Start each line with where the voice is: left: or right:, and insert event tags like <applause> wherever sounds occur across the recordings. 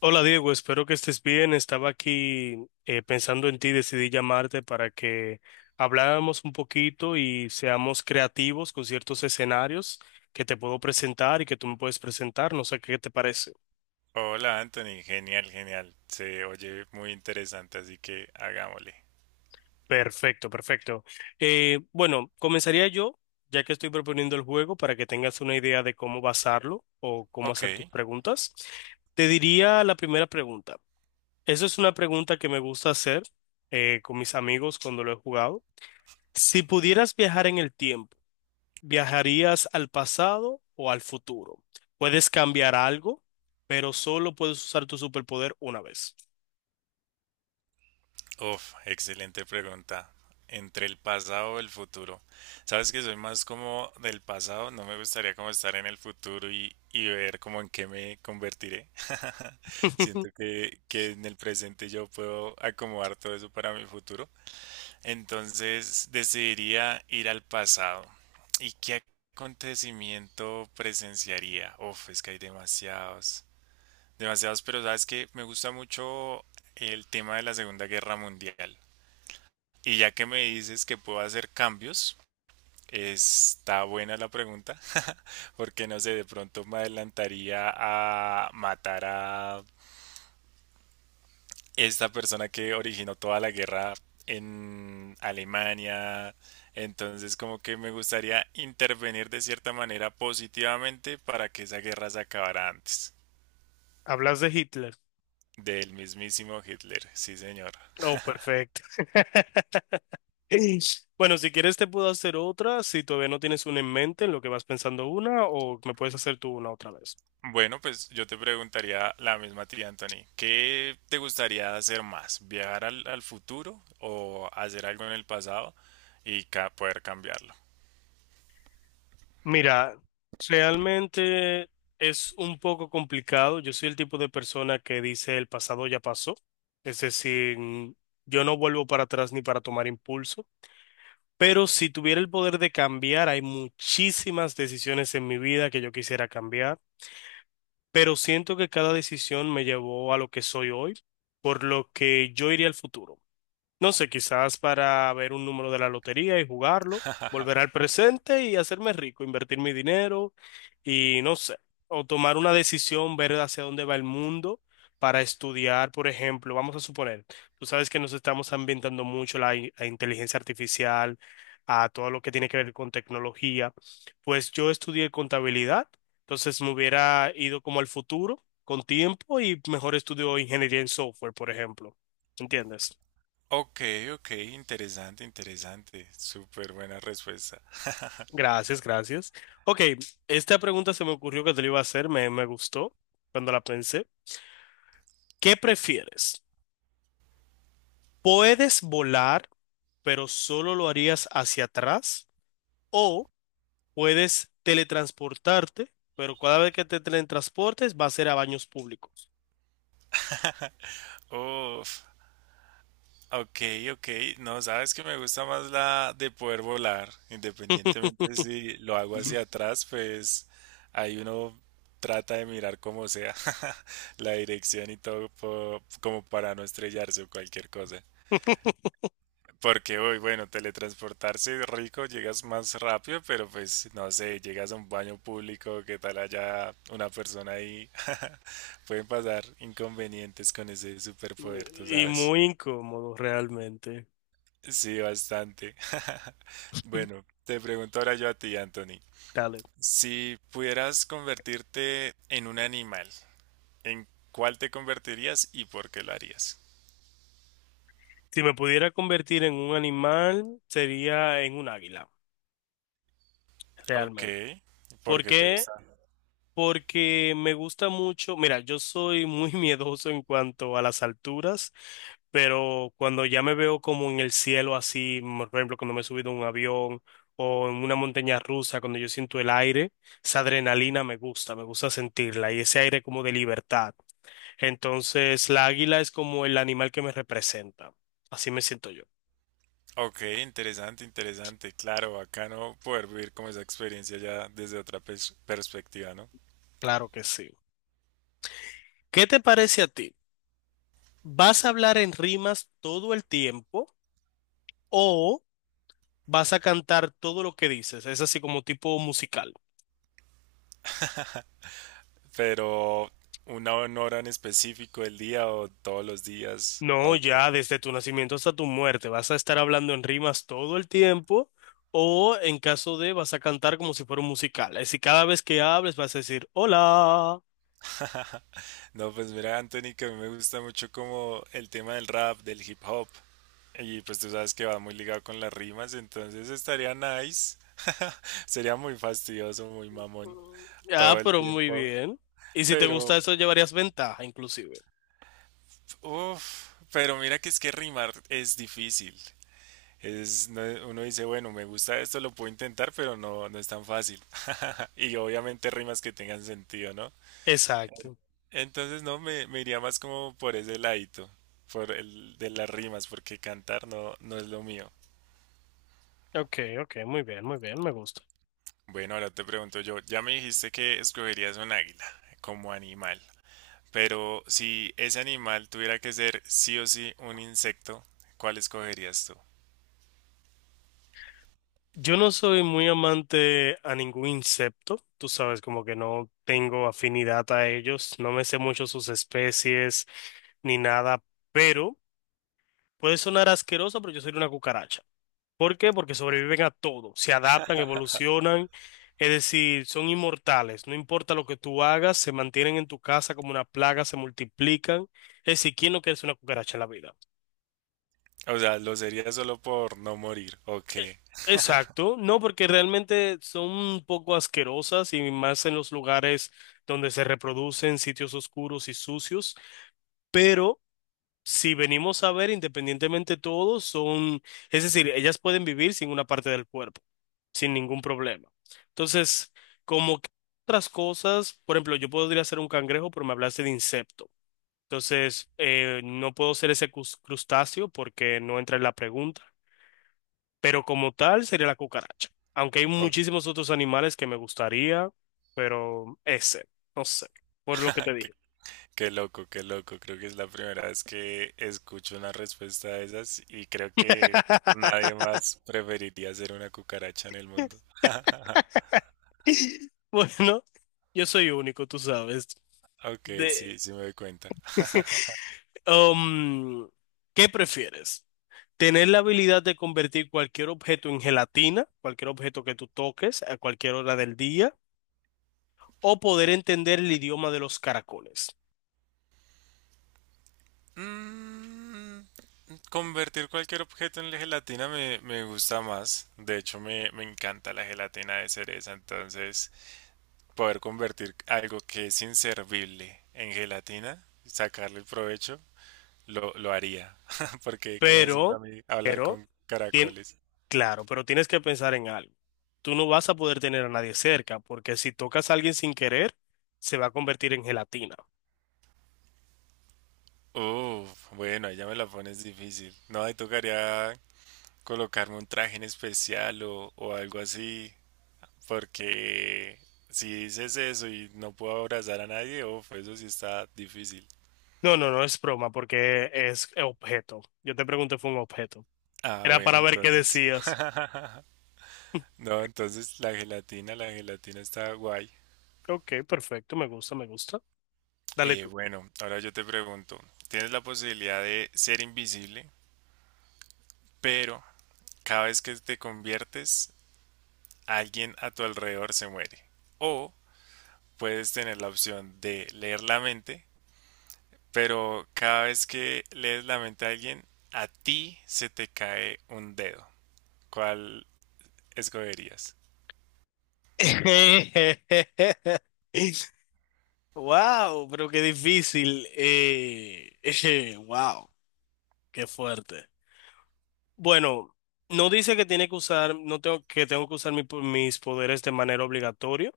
left: Hola Diego, espero que estés bien. Estaba aquí pensando en ti, decidí llamarte para que habláramos un poquito y seamos creativos con ciertos escenarios que te puedo presentar y que tú me puedes presentar. No sé qué te parece.
right: Hola Anthony, genial, genial. Se oye muy interesante, así que hagámosle.
left: Perfecto, perfecto. Bueno, comenzaría yo, ya que estoy proponiendo el juego, para que tengas una idea de cómo basarlo o cómo hacer tus
right: Ok,
left: preguntas. Te diría la primera pregunta. Esa es una pregunta que me gusta hacer con mis amigos cuando lo he jugado. Si pudieras viajar en el tiempo, ¿viajarías al pasado o al futuro? Puedes cambiar algo, pero solo puedes usar tu superpoder una vez.
right: uf, excelente pregunta. Entre el pasado y el futuro. Sabes que soy más como del pasado, no me gustaría como estar en el futuro y ver como en qué me convertiré. <laughs>
left: <laughs>
right: Siento que en el presente yo puedo acomodar todo eso para mi futuro. Entonces decidiría ir al pasado. ¿Y qué acontecimiento presenciaría? Uf, es que hay demasiados, demasiados, pero sabes que me gusta mucho el tema de la Segunda Guerra Mundial. Y ya que me dices que puedo hacer cambios, está buena la pregunta, porque no sé, de pronto me adelantaría a matar a esta persona que originó toda la guerra en Alemania. Entonces, como que me gustaría intervenir de cierta manera positivamente para que esa guerra se acabara antes
left: ¿Hablas de Hitler?
right: del mismísimo Hitler. Sí, señor.
left: Oh, perfecto. <laughs> Bueno, si quieres te puedo hacer otra, si todavía no tienes una en mente en lo que vas pensando una, o me puedes hacer tú una otra vez.
right: Bueno, pues yo te preguntaría la misma tía Anthony, ¿qué te gustaría hacer más? ¿Viajar al futuro o hacer algo en el pasado y poder cambiarlo?
left: Mira, realmente es un poco complicado. Yo soy el tipo de persona que dice el pasado ya pasó. Es decir, yo no vuelvo para atrás ni para tomar impulso. Pero si tuviera el poder de cambiar, hay muchísimas decisiones en mi vida que yo quisiera cambiar. Pero siento que cada decisión me llevó a lo que soy hoy, por lo que yo iría al futuro. No sé, quizás para ver un número de la lotería y jugarlo, volver
right: <laughs>
left: al presente y hacerme rico, invertir mi dinero y no sé, o tomar una decisión, ver hacia dónde va el mundo para estudiar, por ejemplo, vamos a suponer, tú sabes que nos estamos ambientando mucho a inteligencia artificial, a todo lo que tiene que ver con tecnología, pues yo estudié contabilidad, entonces me hubiera ido como al futuro con tiempo y mejor estudio ingeniería en software, por ejemplo, ¿entiendes?
right: Ok, ok, interesante, interesante. Súper buena respuesta.
left: Gracias, gracias. Ok, esta pregunta se me ocurrió que te la iba a hacer, me gustó cuando la pensé. ¿Qué prefieres? ¿Puedes volar, pero solo lo harías hacia atrás? ¿O puedes teletransportarte, pero cada vez que te teletransportes va a ser a baños públicos?
right: <laughs> Uf, ok, ok. No, sabes que me gusta más la de poder volar, independientemente
left: <laughs>
right: si lo hago hacia atrás, pues ahí uno trata de mirar como sea <laughs> la dirección y todo como para no estrellarse o cualquier cosa. Porque hoy, bueno, teletransportarse es rico, llegas más rápido, pero pues no sé, llegas a un baño público, qué tal haya una persona ahí. <laughs> Pueden pasar inconvenientes con ese superpoder, tú
left: Y
right: sabes.
left: muy incómodo realmente.
right: Sí, bastante. <laughs> Bueno, te pregunto ahora yo a ti, Anthony.
left: Dale.
right: Si pudieras convertirte en un animal, ¿en cuál te convertirías y por qué lo harías?
left: Si me pudiera convertir en un animal, sería en un águila,
right: Ok,
left: realmente.
right: ¿por
left: ¿Por
right: qué te
left: qué?
right: gusta?
left: Porque me gusta mucho, mira, yo soy muy <laughs> miedoso en cuanto a las alturas, pero cuando ya me veo como en el cielo así, por ejemplo, cuando me he subido a un avión o en una montaña rusa, cuando yo siento el aire, esa adrenalina me gusta sentirla y ese aire como de libertad. Entonces, la águila es como el animal que me representa. Así me siento yo.
right: Ok, interesante, interesante. Claro, bacano poder vivir como esa experiencia ya desde otra perspectiva, ¿no?
left: Claro que sí. ¿Qué te parece a ti? ¿Vas a hablar en rimas todo el tiempo o... vas a cantar todo lo que dices, es así como tipo musical?
right: Pero una hora en específico, el día o todos los días.
left: No,
right: Ok.
left: ya desde tu nacimiento hasta tu muerte, vas a estar hablando en rimas todo el tiempo o en caso de vas a cantar como si fuera un musical. Es así cada vez que hables vas a decir, hola.
right: No, pues mira, Anthony, que a mí me gusta mucho como el tema del rap, del hip hop. Y pues tú sabes que va muy ligado con las rimas, entonces estaría nice. <laughs> Sería muy fastidioso, muy mamón
left: Ah,
right: todo el
left: pero muy
right: tiempo.
left: bien. Y si te gusta
right: Pero,
left: eso, llevarías ventaja, inclusive.
right: uff, pero mira que es que rimar es difícil. Es, uno dice, bueno, me gusta esto, lo puedo intentar, pero no, no es tan fácil. <laughs> Y obviamente rimas que tengan sentido, ¿no?
left: Exacto.
right: Entonces no, me iría más como por ese ladito, por el de las rimas, porque cantar no, no es lo mío.
left: Ok, ok, muy bien, me gusta.
right: Bueno, ahora te pregunto yo, ya me dijiste que escogerías un águila como animal, pero si ese animal tuviera que ser sí o sí un insecto, ¿cuál escogerías tú?
left: Yo no soy muy amante a ningún insecto, tú sabes, como que no tengo afinidad a ellos, no me sé mucho sus especies ni nada, pero puede sonar asqueroso, pero yo soy una cucaracha. ¿Por qué? Porque sobreviven a todo, se adaptan, evolucionan, es decir, son inmortales, no importa lo que tú hagas, se mantienen en tu casa como una plaga, se multiplican. Es decir, ¿quién no quiere ser una cucaracha en la vida?
right: O sea, ¿lo sería solo por no morir? ¿O
left: Eh,
right: qué? <laughs>
left: Exacto, no, porque realmente son un poco asquerosas y más en los lugares donde se reproducen sitios oscuros y sucios, pero si venimos a ver independientemente todos son, es decir, ellas pueden vivir sin una parte del cuerpo, sin ningún problema. Entonces, como que otras cosas, por ejemplo, yo podría ser un cangrejo, pero me hablaste de insecto. Entonces, no puedo ser ese crustáceo porque no entra en la pregunta, pero como tal sería la cucaracha. Aunque hay
right: ¿O
left: muchísimos otros animales que me gustaría, pero ese, no sé, por lo que te
right: <laughs>
left: dije.
right: qué loco, qué loco. Creo que es la primera vez que escucho una respuesta de esas y creo que nadie
left: <laughs>
right: más preferiría ser una cucaracha en el mundo. <laughs>
left: Bueno, yo soy único, tú sabes.
right: Ok,
left: De,
right: sí, sí me doy cuenta.
left: <laughs> um, ¿qué prefieres? ¿Tener la habilidad de convertir cualquier objeto en gelatina, cualquier objeto que tú toques a cualquier hora del día, o poder entender el idioma de los caracoles?
right: Mm, convertir cualquier objeto en gelatina me gusta más. De hecho, me encanta la gelatina de cereza. Entonces, poder convertir algo que es inservible en gelatina, sacarle el provecho, lo haría. <laughs> Porque, ¿qué me sirve a
left: Pero,
right: mí hablar
left: pero,
right: con
left: tien-
right: caracoles?
left: claro, pero tienes que pensar en algo. Tú no vas a poder tener a nadie cerca, porque si tocas a alguien sin querer, se va a convertir en gelatina.
right: Uf, bueno, ahí ya me la pones difícil. No, ahí tocaría colocarme un traje en especial o algo así, porque si dices eso y no puedo abrazar a nadie, uf, eso sí está difícil.
left: No, no, no es broma, porque es objeto. Yo te pregunté, fue un objeto.
right: Ah,
left: Era
right: bueno,
left: para ver qué
right: entonces.
left: decías.
right: <laughs> No, entonces la gelatina está guay.
left: Ok, perfecto, me gusta, me gusta. Dale tú.
right: Bueno, ahora yo te pregunto, tienes la posibilidad de ser invisible, pero cada vez que te conviertes, alguien a tu alrededor se muere. O puedes tener la opción de leer la mente, pero cada vez que lees la mente a alguien, a ti se te cae un dedo. ¿Cuál escogerías?
left: <laughs> Wow, pero qué difícil. <laughs> Wow, qué fuerte. Bueno, no dice que tiene que usar, no tengo que tengo que usar mis poderes de manera obligatoria.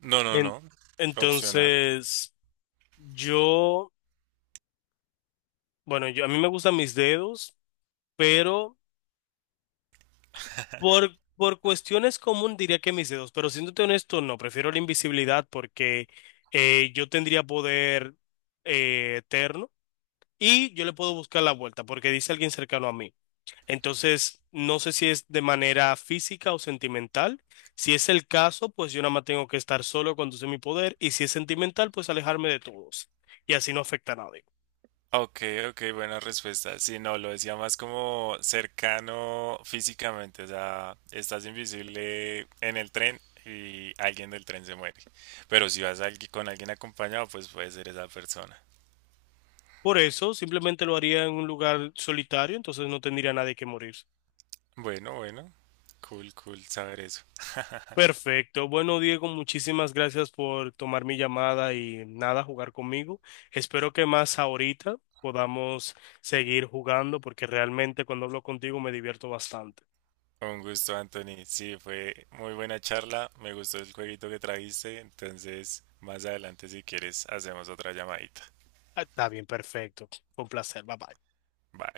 right: No, no,
left: En-
right: no. Opcional.
left: entonces, yo, bueno, yo a mí me gustan mis dedos, pero por cuestiones común diría que mis dedos, pero siéndote honesto, no, prefiero la invisibilidad porque yo tendría poder eterno y yo le puedo buscar la vuelta porque dice alguien cercano a mí. Entonces, no sé si es de manera física o sentimental. Si es el caso, pues yo nada más tengo que estar solo cuando use mi poder. Y si es sentimental, pues alejarme de todos. Y así no afecta a nadie.
right: Ok, ok, buena respuesta. Sí, no, lo decía más como cercano físicamente, o sea, estás invisible en el tren y alguien del tren se muere. Pero si vas alguien- con alguien acompañado, pues puede ser esa persona.
left: Por eso, simplemente lo haría en un lugar solitario, entonces no tendría nadie que morir.
right: Bueno, bueno, cool, cool saber eso. <laughs>
left: Perfecto. Bueno, Diego, muchísimas gracias por tomar mi llamada y nada, jugar conmigo. Espero que más ahorita podamos seguir jugando porque realmente cuando hablo contigo me divierto bastante.
right: Un gusto, Anthony. Sí, fue muy buena charla. Me gustó el jueguito que trajiste. Entonces, más adelante, si quieres, hacemos otra llamadita.
left: Ah, está bien, perfecto. Fue un placer. Bye bye.
right: Bye.